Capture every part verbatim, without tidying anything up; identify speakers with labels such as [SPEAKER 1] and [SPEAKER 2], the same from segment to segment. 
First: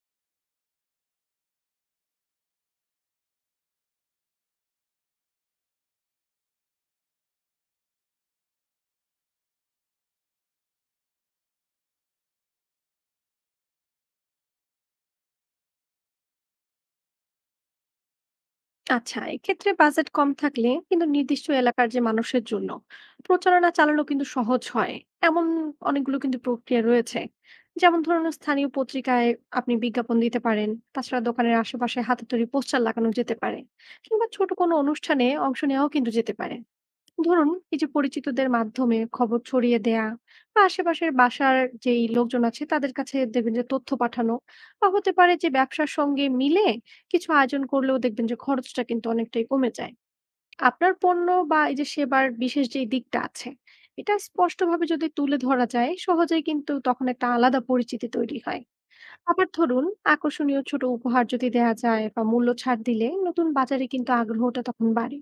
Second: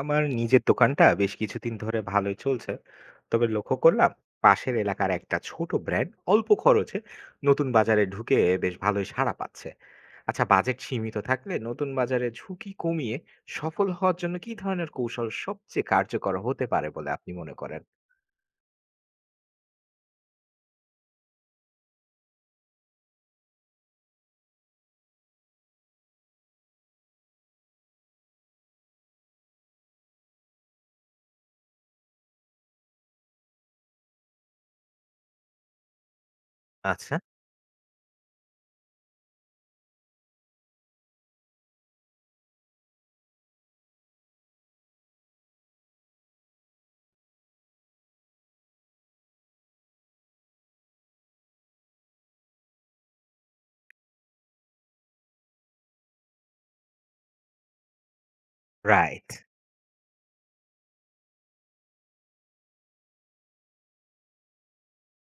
[SPEAKER 1] আমার নিজের দোকানটা বেশ কিছুদিন ধরে ভালোই চলছে, তবে লক্ষ্য করলাম পাশের এলাকার একটা ছোট ব্র্যান্ড অল্প খরচে নতুন বাজারে ঢুকে বেশ ভালোই সাড়া পাচ্ছে। আচ্ছা, বাজেট সীমিত থাকলে নতুন বাজারে ঝুঁকি কমিয়ে সফল হওয়ার জন্য কি ধরনের কৌশল সবচেয়ে কার্যকর হতে পারে বলে আপনি মনে করেন?
[SPEAKER 2] আচ্ছা, এক্ষেত্রে বাজেট কম থাকলে কিন্তু নির্দিষ্ট এলাকার যে মানুষের জন্য প্রচারণা চালানো কিন্তু সহজ হয়। এমন অনেকগুলো কিন্তু প্রক্রিয়া রয়েছে। যেমন ধরুন, স্থানীয় পত্রিকায় আপনি বিজ্ঞাপন দিতে পারেন। তাছাড়া দোকানের আশেপাশে হাতে তৈরি পোস্টার লাগানো যেতে পারে, কিংবা ছোট কোনো অনুষ্ঠানে অংশ নেওয়াও কিন্তু যেতে পারে।
[SPEAKER 1] আচ্ছা।
[SPEAKER 2] ধরুন এই যে পরিচিতদের মাধ্যমে খবর ছড়িয়ে দেয়া, বা আশেপাশের বাসার যেই লোকজন আছে তাদের কাছে দেখবেন যে তথ্য পাঠানো, বা হতে পারে যে ব্যবসার সঙ্গে মিলে কিছু আয়োজন করলেও দেখবেন যে খরচটা কিন্তু অনেকটাই কমে যায়। আপনার পণ্য বা এই যে সেবার বিশেষ যে দিকটা আছে, এটা স্পষ্টভাবে যদি তুলে ধরা যায় সহজেই, কিন্তু তখন একটা আলাদা পরিচিতি তৈরি হয়।
[SPEAKER 1] রাইট।
[SPEAKER 2] আবার ধরুন, আকর্ষণীয় ছোট উপহার যদি দেয়া যায় বা মূল্য ছাড় দিলে নতুন বাজারে কিন্তু আগ্রহটা তখন বাড়ে,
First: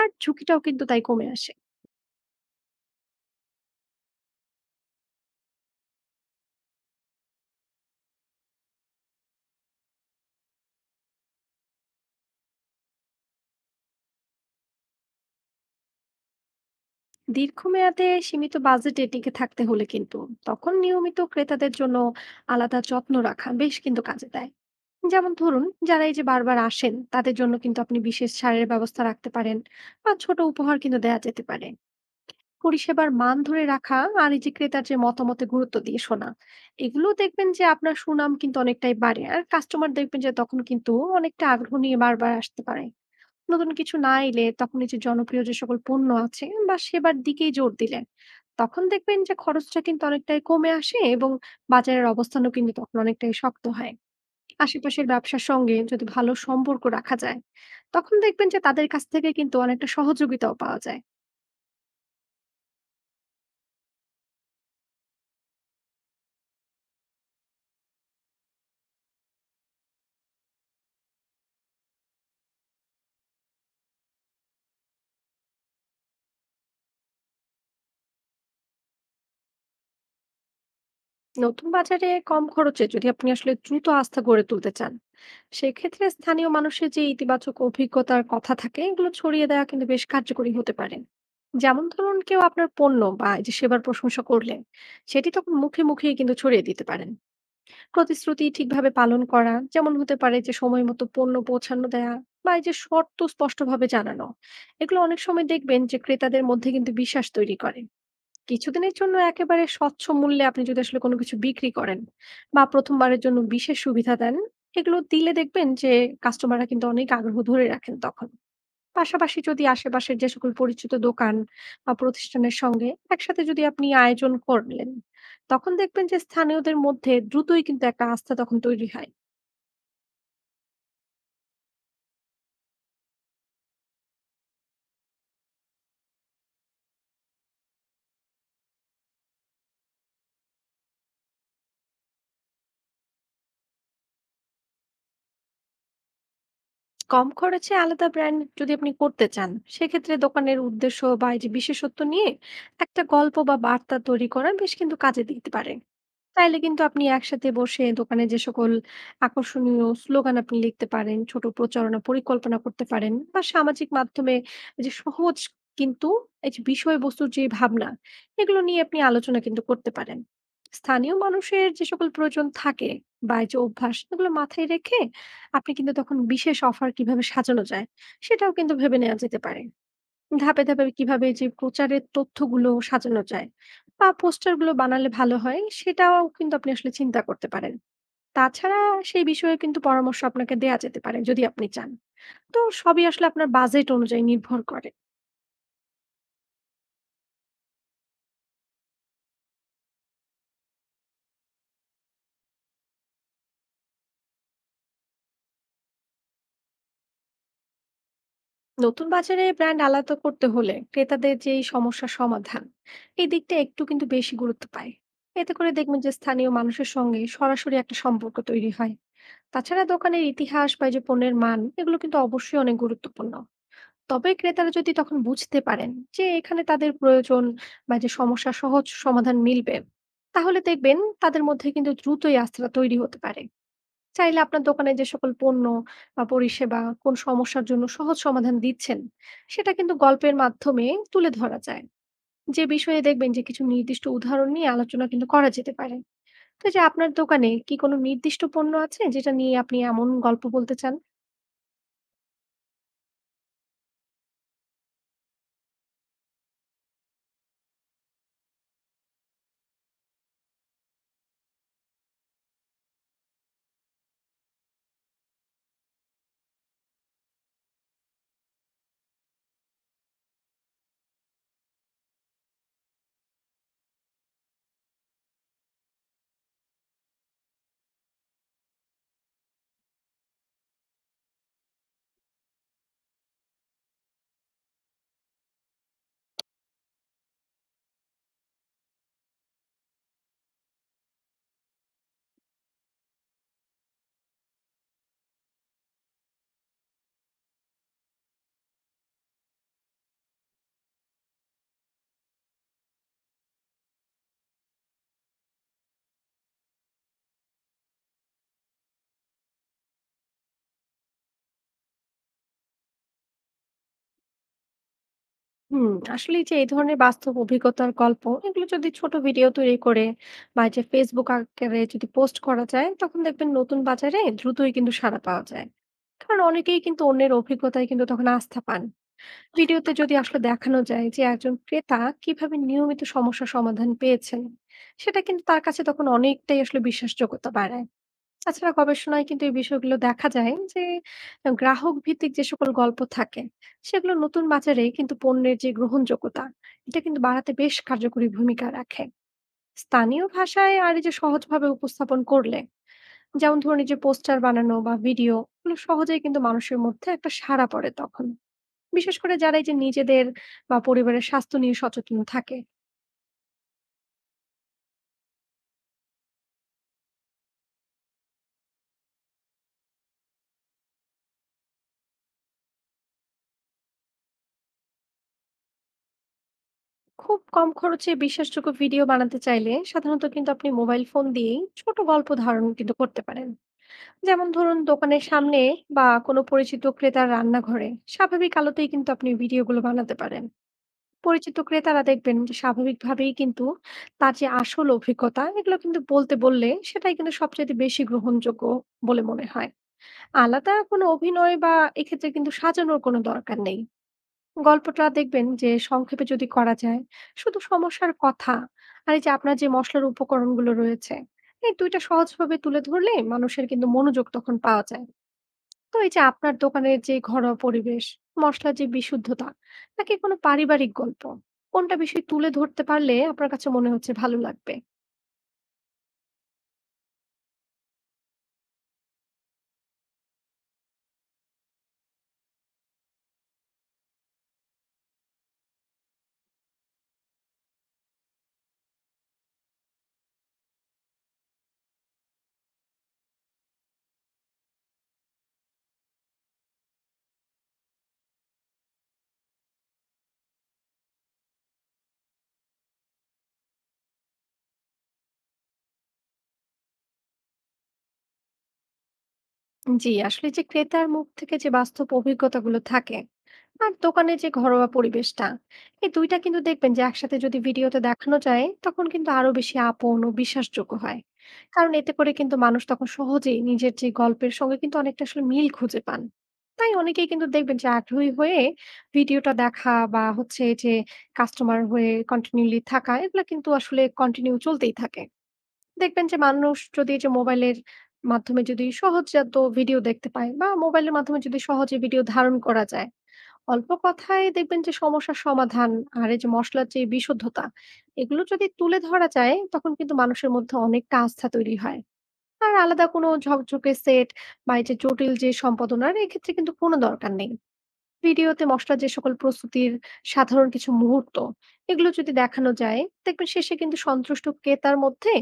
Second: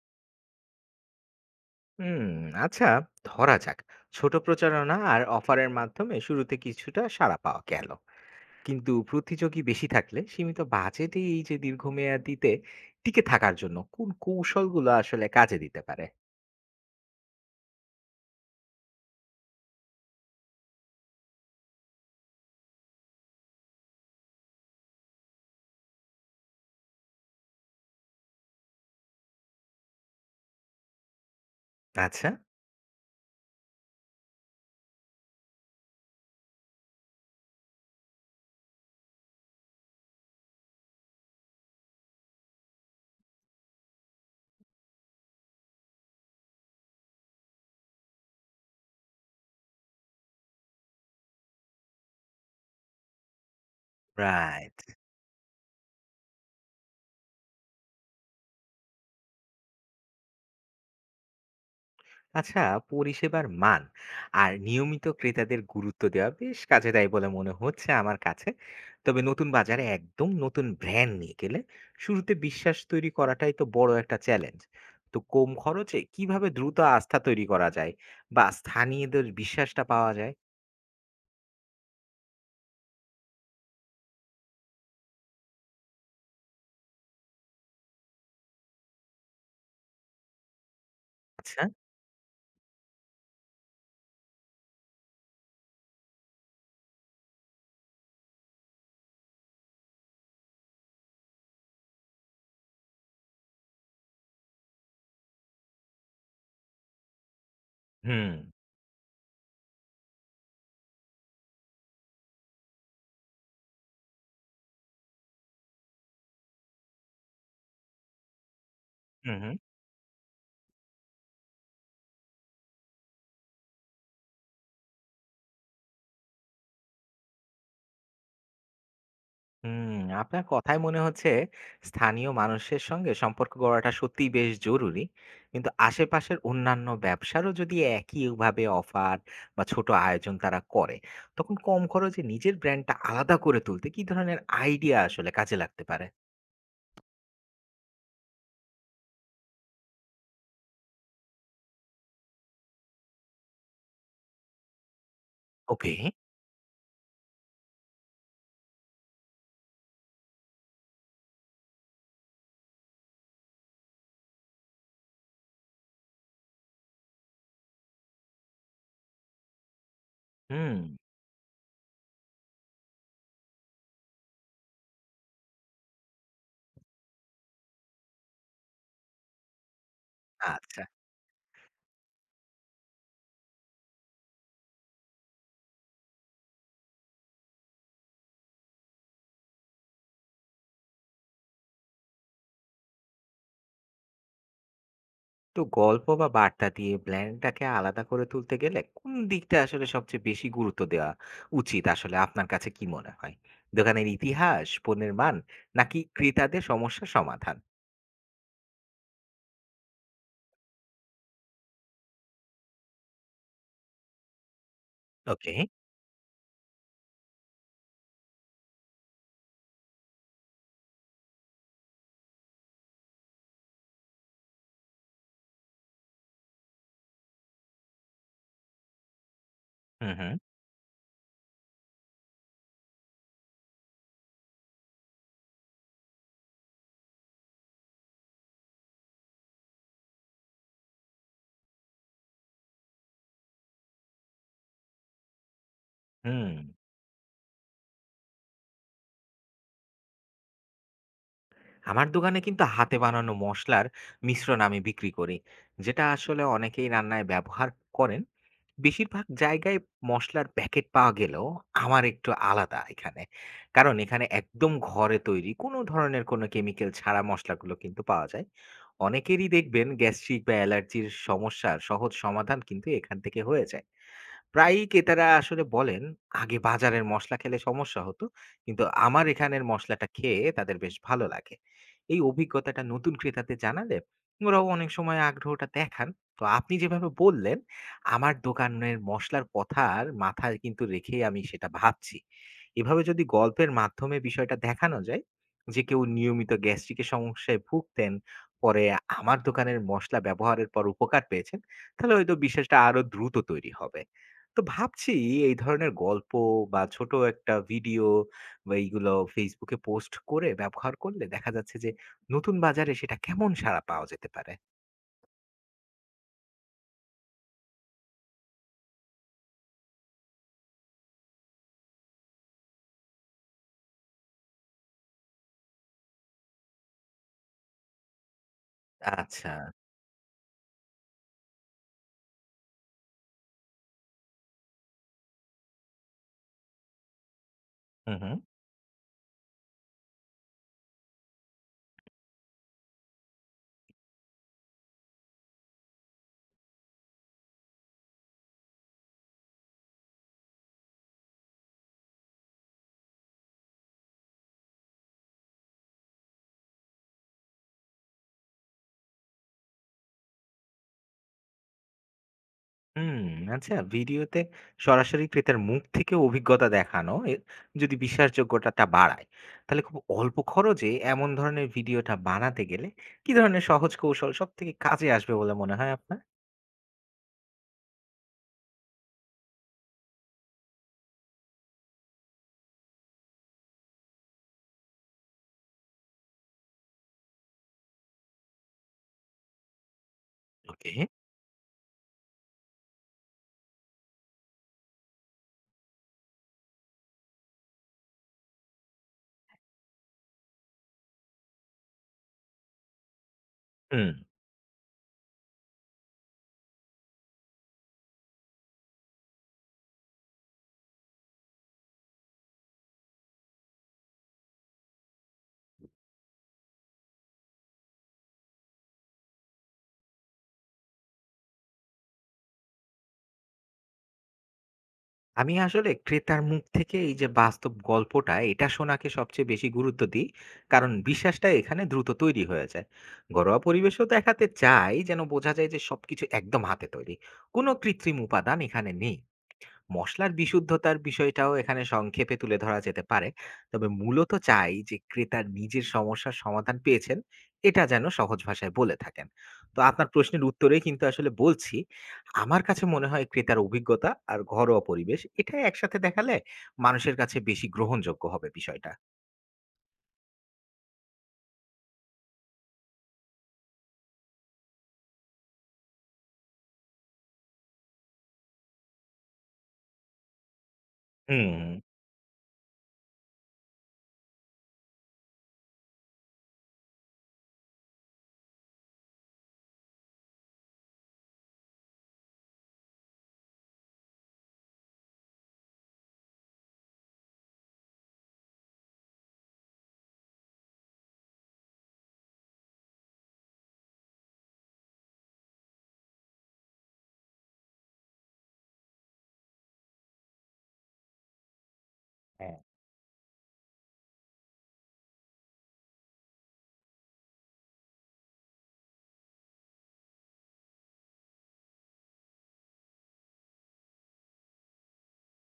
[SPEAKER 2] আর ঝুঁকিটাও কিন্তু তাই কমে আসে।
[SPEAKER 1] হুম। আচ্ছা, ধরা যাক ছোট প্রচারণা আর অফারের মাধ্যমে শুরুতে কিছুটা সাড়া পাওয়া গেল, কিন্তু প্রতিযোগী বেশি থাকলে সীমিত বাজেটে এই যে দীর্ঘমেয়াদিতে টিকে থাকার জন্য কোন কৌশলগুলো আসলে কাজে দিতে পারে?
[SPEAKER 2] দীর্ঘমেয়াদে সীমিত বাজেটে টিকে থাকতে হলে কিন্তু তখন নিয়মিত ক্রেতাদের জন্য আলাদা যত্ন রাখা বেশ কিন্তু কাজে দেয়। যেমন ধরুন, যারা এই যে বারবার আসেন তাদের জন্য কিন্তু আপনি বিশেষ ছাড়ের ব্যবস্থা রাখতে পারেন, বা ছোট উপহার কিন্তু দেওয়া যেতে পারে।
[SPEAKER 1] আচ্ছা।
[SPEAKER 2] পরিষেবার মান ধরে রাখা আর এই যে ক্রেতার যে মতামতে গুরুত্ব দিয়ে শোনা, এগুলো দেখবেন যে আপনার সুনাম কিন্তু অনেকটাই বাড়ে, আর কাস্টমার দেখবেন যে তখন কিন্তু অনেকটা আগ্রহ নিয়ে বারবার আসতে পারে। নতুন কিছু না এলে তখন এই যে জনপ্রিয় যে সকল পণ্য আছে বা সেবার দিকেই জোর দিলে তখন দেখবেন যে খরচটা কিন্তু অনেকটাই কমে আসে, এবং বাজারের অবস্থানও কিন্তু তখন অনেকটাই শক্ত হয়।
[SPEAKER 1] রাইট।
[SPEAKER 2] আশেপাশের ব্যবসার সঙ্গে যদি ভালো সম্পর্ক রাখা যায়, তখন দেখবেন যে তাদের কাছ থেকে কিন্তু অনেকটা সহযোগিতাও পাওয়া যায়।
[SPEAKER 1] আচ্ছা, পরিষেবার মান আর নিয়মিত ক্রেতাদের গুরুত্ব দেওয়া বেশ কাজে দেয় বলে মনে হচ্ছে আমার কাছে। তবে নতুন বাজারে একদম নতুন ব্র্যান্ড নিয়ে গেলে শুরুতে বিশ্বাস তৈরি করাটাই তো বড় একটা চ্যালেঞ্জ। তো কম খরচে কিভাবে দ্রুত আস্থা তৈরি করা যায় বা স্থানীয়দের বিশ্বাসটা পাওয়া যায়?
[SPEAKER 2] নতুন বাজারে কম খরচে যদি আপনি আসলে দ্রুত আস্থা গড়ে তুলতে চান, সেক্ষেত্রে স্থানীয় মানুষের যে ইতিবাচক অভিজ্ঞতার কথা থাকে, এগুলো ছড়িয়ে দেওয়া কিন্তু বেশ কার্যকরী হতে পারে।
[SPEAKER 1] আচ্ছা।
[SPEAKER 2] যেমন ধরুন, কেউ আপনার পণ্য বা এই যে সেবার প্রশংসা করলেন, সেটি তখন মুখে মুখে কিন্তু ছড়িয়ে দিতে পারেন। প্রতিশ্রুতি ঠিকভাবে পালন করা, যেমন হতে পারে যে সময় মতো পণ্য পৌঁছানো দেয়া, বা এই যে শর্ত স্পষ্টভাবে জানানো, এগুলো অনেক সময় দেখবেন যে ক্রেতাদের মধ্যে কিন্তু বিশ্বাস তৈরি করে।
[SPEAKER 1] হুম।
[SPEAKER 2] কিছুদিনের জন্য একেবারে স্বচ্ছ মূল্যে আপনি যদি আসলে কোনো কিছু বিক্রি করেন, বা প্রথমবারের জন্য বিশেষ সুবিধা দেন, এগুলো দিলে দেখবেন যে কাস্টমাররা কিন্তু অনেক আগ্রহ ধরে রাখেন তখন।
[SPEAKER 1] হুম
[SPEAKER 2] পাশাপাশি
[SPEAKER 1] হুম।
[SPEAKER 2] যদি আশেপাশের যে সকল পরিচিত দোকান বা প্রতিষ্ঠানের সঙ্গে একসাথে যদি আপনি আয়োজন করলেন, তখন দেখবেন যে স্থানীয়দের মধ্যে দ্রুতই কিন্তু একটা আস্থা তখন তৈরি হয়।
[SPEAKER 1] হুম, আপনার কথায় মনে হচ্ছে স্থানীয় মানুষের সঙ্গে সম্পর্ক গড়াটা সত্যিই বেশ জরুরি। কিন্তু আশেপাশের অন্যান্য ব্যবসারও যদি একইভাবে অফার বা ছোট আয়োজন তারা করে, তখন কম খরচে নিজের ব্র্যান্ডটা আলাদা করে তুলতে কি ধরনের আইডিয়া আসলে কাজে লাগতে পারে?
[SPEAKER 2] কম খরচে আলাদা ব্র্যান্ড যদি আপনি করতে চান, সেক্ষেত্রে দোকানের উদ্দেশ্য বা এই যে বিশেষত্ব নিয়ে একটা গল্প বা বার্তা তৈরি করা বেশ কিন্তু কাজে দিতে পারে।
[SPEAKER 1] ওকে।
[SPEAKER 2] চাইলে কিন্তু আপনি একসাথে বসে দোকানে যে সকল আকর্ষণীয় স্লোগান আপনি লিখতে পারেন, ছোট প্রচারণা পরিকল্পনা করতে পারেন, বা সামাজিক মাধ্যমে যে সহজ কিন্তু এই যে বিষয়বস্তুর যে ভাবনা, এগুলো নিয়ে আপনি আলোচনা কিন্তু করতে পারেন।
[SPEAKER 1] হুম।
[SPEAKER 2] স্থানীয় মানুষের যে সকল প্রয়োজন থাকে বা এই যে অভ্যাস, এগুলো মাথায় রেখে আপনি কিন্তু তখন বিশেষ অফার কিভাবে সাজানো যায় সেটাও কিন্তু ভেবে নেওয়া যেতে পারে। ধাপে
[SPEAKER 1] আচ্ছা।
[SPEAKER 2] ধাপে কিভাবে যে প্রচারের তথ্যগুলো সাজানো যায় বা পোস্টারগুলো বানালে ভালো হয় সেটাও কিন্তু আপনি আসলে চিন্তা করতে পারেন। তাছাড়া সেই বিষয়ে কিন্তু পরামর্শ আপনাকে দেয়া যেতে পারে যদি আপনি চান। তো সবই আসলে আপনার বাজেট অনুযায়ী নির্ভর করে।
[SPEAKER 1] তো গল্প বা বার্তা দিয়ে ব্র্যান্ডটাকে আলাদা করে তুলতে গেলে কোন দিকটা আসলে সবচেয়ে বেশি গুরুত্ব দেওয়া উচিত আসলে, আপনার কাছে কি মনে হয়? দোকানের ইতিহাস, পণ্যের মান, নাকি ক্রেতাদের সমস্যা সমাধান?
[SPEAKER 2] নতুন বাজারে ব্র্যান্ড আলাদা করতে হলে ক্রেতাদের যেই সমস্যা সমাধান, এই দিকটা একটু কিন্তু বেশি গুরুত্ব পায়। এতে
[SPEAKER 1] ওকে।
[SPEAKER 2] করে দেখবেন যে স্থানীয় মানুষের সঙ্গে সরাসরি একটা সম্পর্ক তৈরি হয়। তাছাড়া দোকানের ইতিহাস বা এই যে পণ্যের মান এগুলো কিন্তু অবশ্যই অনেক গুরুত্বপূর্ণ। তবে ক্রেতারা যদি তখন বুঝতে পারেন যে এখানে তাদের প্রয়োজন বা যে সমস্যা সহজ সমাধান মিলবে,
[SPEAKER 1] হুম হুম।
[SPEAKER 2] তাহলে দেখবেন তাদের মধ্যে কিন্তু দ্রুতই আস্থাটা তৈরি হতে পারে। চাইলে আপনার দোকানে যে সকল পণ্য বা পরিষেবা কোন সমস্যার জন্য সহজ সমাধান দিচ্ছেন, সেটা কিন্তু গল্পের মাধ্যমে তুলে ধরা যায়। যে বিষয়ে দেখবেন যে কিছু নির্দিষ্ট উদাহরণ নিয়ে আলোচনা কিন্তু করা যেতে পারে।
[SPEAKER 1] হুম।
[SPEAKER 2] তো এই যে আপনার দোকানে কি কোনো নির্দিষ্ট পণ্য আছে যেটা নিয়ে আপনি এমন গল্প বলতে চান?
[SPEAKER 1] আমার দোকানে কিন্তু হাতে বানানো মশলার মিশ্রণ আমি বিক্রি করি, যেটা আসলে অনেকেই রান্নায় ব্যবহার করেন। বেশিরভাগ জায়গায় মশলার প্যাকেট পাওয়া গেলেও আমার একটু আলাদা এখানে, কারণ এখানে একদম ঘরে তৈরি কোনো ধরনের কোনো কেমিক্যাল ছাড়া মশলাগুলো কিন্তু পাওয়া যায়। অনেকেরই দেখবেন গ্যাস্ট্রিক বা অ্যালার্জির সমস্যার সহজ সমাধান কিন্তু এখান থেকে হয়ে যায়। প্রায়ই ক্রেতারা আসলে বলেন আগে বাজারের মশলা খেলে সমস্যা হতো, কিন্তু আমার এখানের মশলাটা খেয়ে তাদের বেশ ভালো লাগে। এই অভিজ্ঞতাটা নতুন ক্রেতাদের জানালে ওরাও অনেক সময় আগ্রহটা দেখান। তো আপনি যেভাবে বললেন, আমার দোকানের মশলার কথার মাথায় কিন্তু রেখেই আমি সেটা ভাবছি। এভাবে যদি গল্পের মাধ্যমে বিষয়টা দেখানো যায় যে কেউ নিয়মিত গ্যাস্ট্রিকের সমস্যায় ভুগতেন, পরে আমার দোকানের মশলা ব্যবহারের পর উপকার পেয়েছেন, তাহলে হয়তো বিশ্বাসটা আরো দ্রুত তৈরি হবে। তো ভাবছি এই ধরনের গল্প বা ছোট একটা ভিডিও বা এইগুলো ফেসবুকে পোস্ট করে ব্যবহার করলে দেখা যাচ্ছে যে নতুন বাজারে সেটা কেমন সাড়া পাওয়া যেতে পারে।
[SPEAKER 2] হুম, আসলে এই যে এই ধরনের বাস্তব অভিজ্ঞতার গল্প এগুলো যদি ছোট ভিডিও তৈরি করে বা এই যে ফেসবুক আকারে যদি পোস্ট করা যায়, তখন দেখবেন নতুন বাজারে দ্রুতই কিন্তু সাড়া পাওয়া যায়। কারণ অনেকেই কিন্তু অন্যের অভিজ্ঞতায় কিন্তু তখন আস্থা পান।
[SPEAKER 1] আচ্ছা।
[SPEAKER 2] ভিডিওতে যদি আসলে দেখানো যায় যে একজন ক্রেতা কিভাবে নিয়মিত সমস্যা সমাধান পেয়েছেন, সেটা কিন্তু তার কাছে তখন অনেকটাই আসলে বিশ্বাসযোগ্যতা বাড়ায়।
[SPEAKER 1] হুম হুম।
[SPEAKER 2] তাছাড়া গবেষণায় কিন্তু এই বিষয়গুলো দেখা যায় যে গ্রাহক ভিত্তিক যে সকল গল্প থাকে, সেগুলো নতুন বাজারে কিন্তু পণ্যের যে গ্রহণযোগ্যতা, এটা কিন্তু বাড়াতে বেশ কার্যকরী ভূমিকা রাখে। স্থানীয় ভাষায় আর এই যে সহজভাবে উপস্থাপন করলে, যেমন ধরুন এই যে পোস্টার বানানো বা ভিডিও, এগুলো সহজেই কিন্তু মানুষের মধ্যে একটা সাড়া পড়ে তখন, বিশেষ করে যারা এই যে নিজেদের বা পরিবারের স্বাস্থ্য নিয়ে সচেতন থাকে।
[SPEAKER 1] হুম। আচ্ছা, ভিডিওতে সরাসরি ক্রেতার মুখ থেকে অভিজ্ঞতা দেখানো এ- যদি বিশ্বাসযোগ্যতাটা বাড়ায়, তাহলে খুব অল্প খরচে এমন ধরনের ভিডিওটা বানাতে গেলে কি ধরনের সহজ কৌশল সব থেকে কাজে আসবে বলে মনে হয় আপনার?
[SPEAKER 2] খুব কম খরচে বিশ্বাসযোগ্য ভিডিও বানাতে চাইলে সাধারণত কিন্তু আপনি মোবাইল ফোন দিয়েই ছোট গল্প ধারণ কিন্তু করতে পারেন। যেমন ধরুন, দোকানের সামনে বা কোনো পরিচিত ক্রেতার রান্নাঘরে স্বাভাবিক আলোতেই কিন্তু আপনি ভিডিওগুলো বানাতে পারেন।
[SPEAKER 1] ওকে।
[SPEAKER 2] পরিচিত ক্রেতারা দেখবেন যে স্বাভাবিকভাবেই কিন্তু তার যে আসল অভিজ্ঞতা এগুলো কিন্তু বলতে বললে সেটাই কিন্তু সবচেয়ে বেশি গ্রহণযোগ্য বলে মনে হয়। আলাদা কোনো অভিনয় বা এক্ষেত্রে কিন্তু সাজানোর কোনো দরকার নেই।
[SPEAKER 1] হুম।
[SPEAKER 2] গল্পটা দেখবেন যে সংক্ষেপে যদি করা যায়, শুধু সমস্যার কথা আর এই যে আপনার যে মশলার উপকরণগুলো রয়েছে, এই দুইটা সহজভাবে তুলে ধরলে মানুষের কিন্তু মনোযোগ তখন পাওয়া যায়। তো এই যে আপনার দোকানের যে ঘরোয়া পরিবেশ, মশলার যে বিশুদ্ধতা নাকি কোনো পারিবারিক গল্প, কোনটা বেশি তুলে ধরতে পারলে আপনার কাছে মনে হচ্ছে ভালো লাগবে?
[SPEAKER 1] আমি আসলে ক্রেতার মুখ থেকে এই যে বাস্তব গল্পটা এটা শোনাকে সবচেয়ে বেশি গুরুত্ব দিই, কারণ বিশ্বাসটা এখানে দ্রুত তৈরি হয়ে যায়। ঘরোয়া পরিবেশও দেখাতে চাই যেন বোঝা যায় যে সবকিছু একদম হাতে তৈরি, কোনো কৃত্রিম উপাদান এখানে নেই। মসলার বিশুদ্ধতার বিষয়টাও এখানে সংক্ষেপে তুলে ধরা যেতে পারে। তবে মূলত চাই যে ক্রেতা নিজের সমস্যার সমাধান পেয়েছেন, এটা যেন সহজ ভাষায় বলে থাকেন। তো আপনার প্রশ্নের উত্তরেই কিন্তু আসলে বলছি, আমার কাছে মনে হয় ক্রেতার অভিজ্ঞতা আর ঘরোয়া পরিবেশ এটাই একসাথে দেখালে মানুষের কাছে বেশি গ্রহণযোগ্য হবে বিষয়টা।
[SPEAKER 2] জি, আসলে যে ক্রেতার মুখ থেকে যে বাস্তব অভিজ্ঞতাগুলো থাকে আর দোকানের যে ঘরোয়া পরিবেশটা, এই দুইটা কিন্তু দেখবেন যে একসাথে যদি ভিডিওতে দেখানো যায় তখন কিন্তু আরো বেশি আপন ও বিশ্বাসযোগ্য হয়।
[SPEAKER 1] হুম।
[SPEAKER 2] কারণ এতে করে কিন্তু মানুষ তখন সহজেই নিজের যে গল্পের সঙ্গে কিন্তু অনেকটা আসলে মিল খুঁজে পান। তাই অনেকেই কিন্তু দেখবেন যে আগ্রহী হয়ে ভিডিওটা দেখা, বা হচ্ছে যে কাস্টমার হয়ে কন্টিনিউলি থাকা, এগুলো কিন্তু আসলে কন্টিনিউ চলতেই থাকে। দেখবেন যে মানুষ যদি এই যে মোবাইলের মাধ্যমে যদি সহজজাত ভিডিও দেখতে পায় বা মোবাইলের মাধ্যমে যদি সহজে ভিডিও ধারণ করা যায়, অল্প কথায় দেখবেন যে সমস্যার সমাধান আর এই যে মশলার যে বিশুদ্ধতা, এগুলো যদি তুলে ধরা যায় তখন কিন্তু মানুষের মধ্যে অনেকটা আস্থা তৈরি হয়।
[SPEAKER 1] হ্যাঁ।
[SPEAKER 2] আর আলাদা কোনো ঝকঝকে সেট বা এই যে জটিল যে সম্পাদনার এক্ষেত্রে কিন্তু কোনো দরকার নেই। ভিডিওতে মসলার যে সকল প্রস্তুতির সাধারণ কিছু মুহূর্ত, এগুলো যদি দেখানো যায়, দেখবেন শেষে কিন্তু সন্তুষ্ট ক্রেতার মধ্যে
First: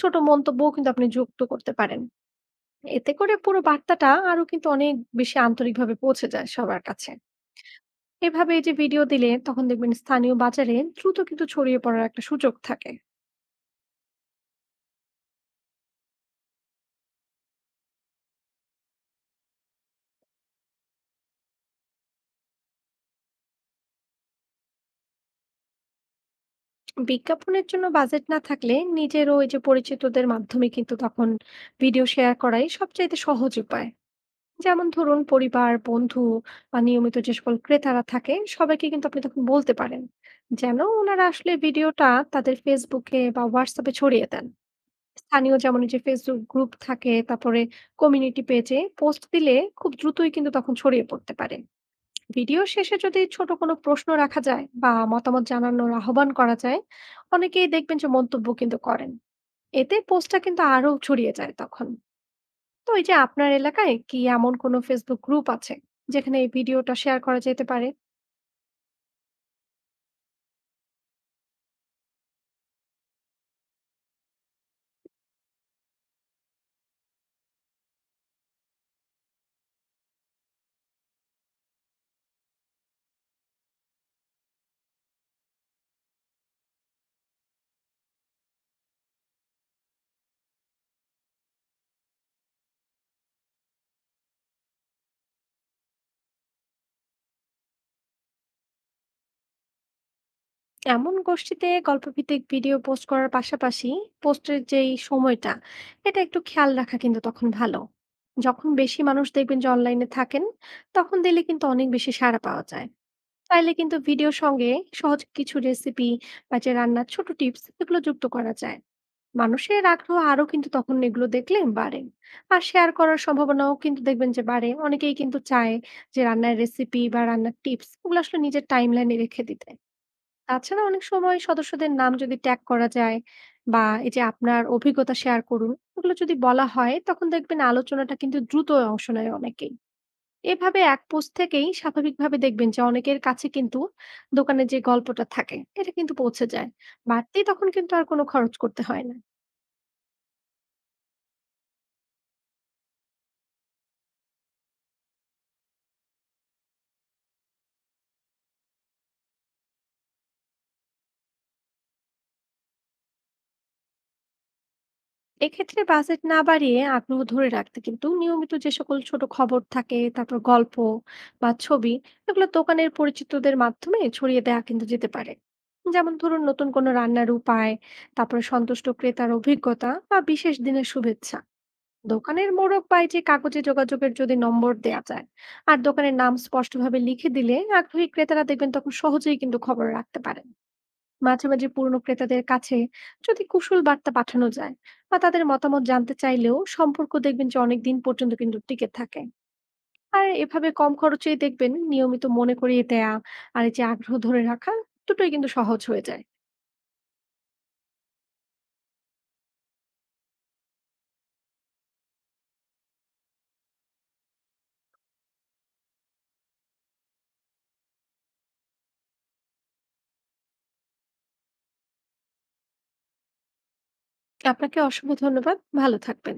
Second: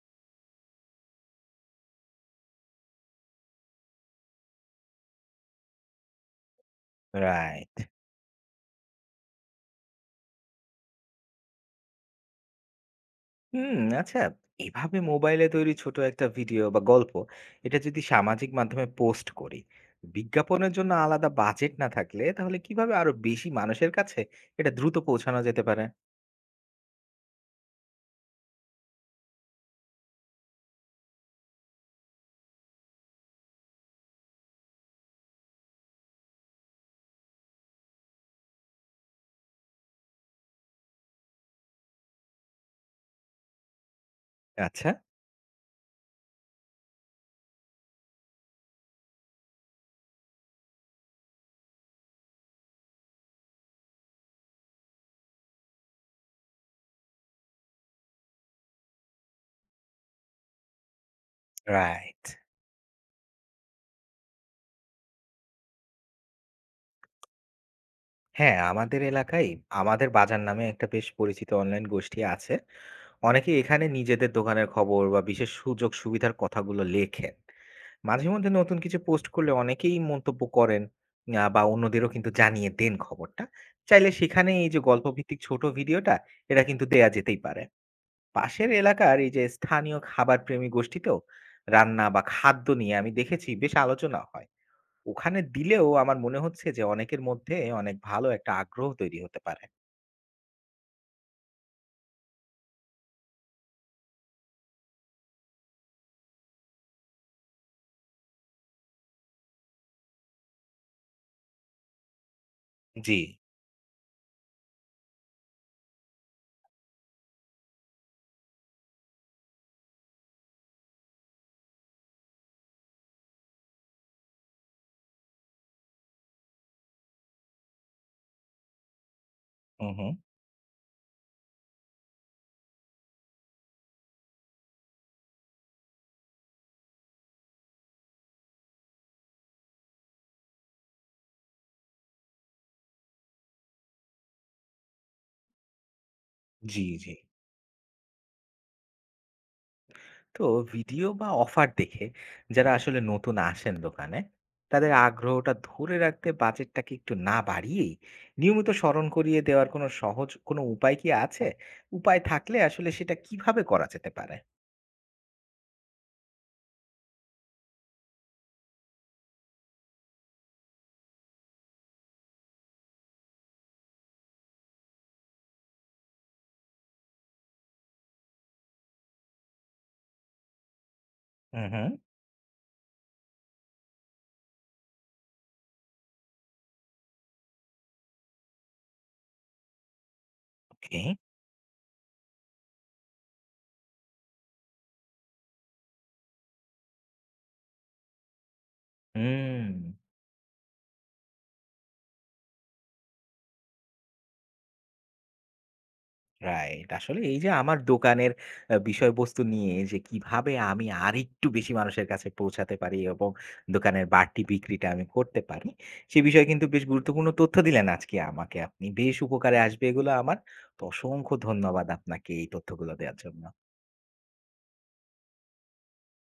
[SPEAKER 2] ছোট মন্তব্যও কিন্তু আপনি যুক্ত করতে পারেন। এতে করে পুরো বার্তাটা আরো কিন্তু অনেক বেশি আন্তরিকভাবে পৌঁছে যায় সবার কাছে।
[SPEAKER 1] রাইট।
[SPEAKER 2] এভাবে এই যে ভিডিও দিলে তখন দেখবেন স্থানীয় বাজারে দ্রুত কিন্তু ছড়িয়ে পড়ার একটা সুযোগ থাকে।
[SPEAKER 1] হুম, আচ্ছা, এভাবে মোবাইলে তৈরি ছোট একটা ভিডিও বা গল্প, এটা যদি সামাজিক মাধ্যমে পোস্ট করি, বিজ্ঞাপনের জন্য আলাদা বাজেট না থাকলে, তাহলে কিভাবে আরো বেশি মানুষের কাছে এটা দ্রুত পৌঁছানো যেতে পারে?
[SPEAKER 2] বিজ্ঞাপনের জন্য বাজেট না থাকলে নিজেরও এই যে পরিচিতদের মাধ্যমে কিন্তু তখন ভিডিও শেয়ার করাই সবচাইতে সহজ উপায়। যেমন ধরুন, পরিবার, বন্ধু বা নিয়মিত যে সকল ক্রেতারা থাকে সবাইকে কিন্তু আপনি তখন বলতে পারেন যেন ওনারা আসলে ভিডিওটা তাদের ফেসবুকে বা হোয়াটসঅ্যাপে ছড়িয়ে দেন।
[SPEAKER 1] আচ্ছা।
[SPEAKER 2] স্থানীয় যেমন এই যে ফেসবুক গ্রুপ থাকে, তারপরে কমিউনিটি পেজে পোস্ট দিলে খুব দ্রুতই কিন্তু তখন ছড়িয়ে পড়তে পারে। ভিডিও শেষে যদি ছোট কোনো প্রশ্ন রাখা যায় বা মতামত জানানোর আহ্বান করা যায়, অনেকেই দেখবেন যে মন্তব্য কিন্তু করেন। এতে পোস্টটা কিন্তু আরো ছড়িয়ে যায় তখন।
[SPEAKER 1] রাইট।
[SPEAKER 2] তো এই যে আপনার এলাকায় কি এমন কোনো ফেসবুক গ্রুপ আছে যেখানে এই ভিডিওটা শেয়ার করা যেতে পারে?
[SPEAKER 1] হ্যাঁ, আমাদের এলাকায় 'আমাদের বাজার' নামে একটা বেশ পরিচিত অনলাইন গোষ্ঠী আছে। অনেকে এখানে নিজেদের দোকানের খবর বা বিশেষ সুযোগ সুবিধার কথাগুলো লেখেন। মাঝে মধ্যে নতুন কিছু পোস্ট করলে অনেকেই মন্তব্য করেন আ বা অন্যদেরও কিন্তু জানিয়ে দেন খবরটা। চাইলে সেখানে এই যে গল্পভিত্তিক ছোট ভিডিওটা, এটা কিন্তু দেয়া যেতেই পারে। পাশের এলাকার এই যে স্থানীয় খাবারপ্রেমী গোষ্ঠীতেও রান্না বা খাদ্য নিয়ে আমি দেখেছি বেশ আলোচনা হয়। ওখানে দিলেও আমার মনে হচ্ছে যে অনেকের মধ্যে অনেক ভালো একটা আগ্রহ তৈরি হতে পারে।
[SPEAKER 2] এমন গোষ্ঠীতে গল্পভিত্তিক ভিডিও পোস্ট করার পাশাপাশি পোস্টের যেই সময়টা, এটা একটু খেয়াল রাখা কিন্তু তখন ভালো। যখন বেশি মানুষ দেখবেন যে অনলাইনে থাকেন, তখন দিলে কিন্তু অনেক বেশি সাড়া পাওয়া যায়।
[SPEAKER 1] জি।
[SPEAKER 2] চাইলে কিন্তু ভিডিওর সঙ্গে সহজ কিছু রেসিপি বা যে রান্নার ছোট টিপস এগুলো যুক্ত করা যায়। মানুষের আগ্রহ আরো কিন্তু তখন এগুলো দেখলে বাড়ে, আর শেয়ার করার সম্ভাবনাও কিন্তু দেখবেন যে বাড়ে। অনেকেই কিন্তু চায় যে রান্নার রেসিপি বা রান্নার টিপস ওগুলো আসলে নিজের টাইম লাইনে রেখে দিতে।
[SPEAKER 1] হুম হুম।
[SPEAKER 2] তাছাড়া অনেক সময় সদস্যদের নাম যদি ট্যাগ করা যায় বা এই যে আপনার অভিজ্ঞতা শেয়ার করুন ওগুলো যদি বলা হয়, তখন দেখবেন আলোচনাটা কিন্তু দ্রুত অংশ নেয় অনেকেই। এভাবে এক পোস্ট থেকেই স্বাভাবিকভাবে দেখবেন যে অনেকের কাছে কিন্তু দোকানে যে গল্পটা থাকে এটা কিন্তু পৌঁছে যায়।
[SPEAKER 1] জি, জি।
[SPEAKER 2] বাড়তি তখন কিন্তু আর কোনো খরচ করতে হয় না।
[SPEAKER 1] তো ভিডিও বা অফার দেখে যারা আসলে নতুন আসেন দোকানে, তাদের আগ্রহটা ধরে রাখতে বাজেটটাকে একটু না বাড়িয়েই নিয়মিত স্মরণ করিয়ে দেওয়ার কোনো সহজ কোনো উপায় কি আছে? উপায় থাকলে আসলে সেটা কিভাবে করা যেতে পারে?
[SPEAKER 2] এক্ষেত্রে বাজেট না বাড়িয়ে আগ্রহ ধরে রাখতে কিন্তু নিয়মিত যে সকল ছোট খবর থাকে, তারপর গল্প বা ছবি, এগুলো দোকানের পরিচিতদের মাধ্যমে ছড়িয়ে দেওয়া কিন্তু যেতে পারে। যেমন ধরুন, নতুন কোনো রান্নার উপায়, তারপরে সন্তুষ্ট ক্রেতার অভিজ্ঞতা বা বিশেষ দিনের শুভেচ্ছা।
[SPEAKER 1] হুম হুম।
[SPEAKER 2] দোকানের মোড়ক পায় যে কাগজে যোগাযোগের যদি নম্বর দেয়া যায় আর দোকানের নাম স্পষ্টভাবে লিখে দিলে, আগ্রহী ক্রেতারা দেখবেন তখন সহজেই কিন্তু খবর রাখতে পারে।
[SPEAKER 1] ওকে।
[SPEAKER 2] মাঝে মাঝে পুরনো ক্রেতাদের কাছে যদি কুশল বার্তা পাঠানো যায় বা তাদের মতামত জানতে চাইলেও, সম্পর্ক দেখবেন যে অনেক দিন পর্যন্ত কিন্তু টিকে থাকে।
[SPEAKER 1] হুম।
[SPEAKER 2] আর এভাবে কম খরচেই দেখবেন নিয়মিত মনে করিয়ে দেয়া আর এই যে আগ্রহ ধরে রাখা, দুটোই কিন্তু সহজ হয়ে যায়।
[SPEAKER 1] রাইট। আসলে এই যে আমার দোকানের আ বিষয়বস্তু নিয়ে যে কিভাবে আমি আরেকটু বেশি মানুষের কাছে পৌঁছাতে পারি এবং দোকানের বাড়তি বিক্রিটা আমি করতে পারি, সে বিষয়ে কিন্তু বেশ গুরুত্বপূর্ণ তথ্য দিলেন আজকে আমাকে আপনি। বেশ উপকারে আসবে এগুলো আমার। তো অসংখ্য ধন্যবাদ আপনাকে এই তথ্যগুলো দেওয়ার জন্য।
[SPEAKER 2] আপনাকে অসংখ্য ধন্যবাদ। ভালো থাকবেন।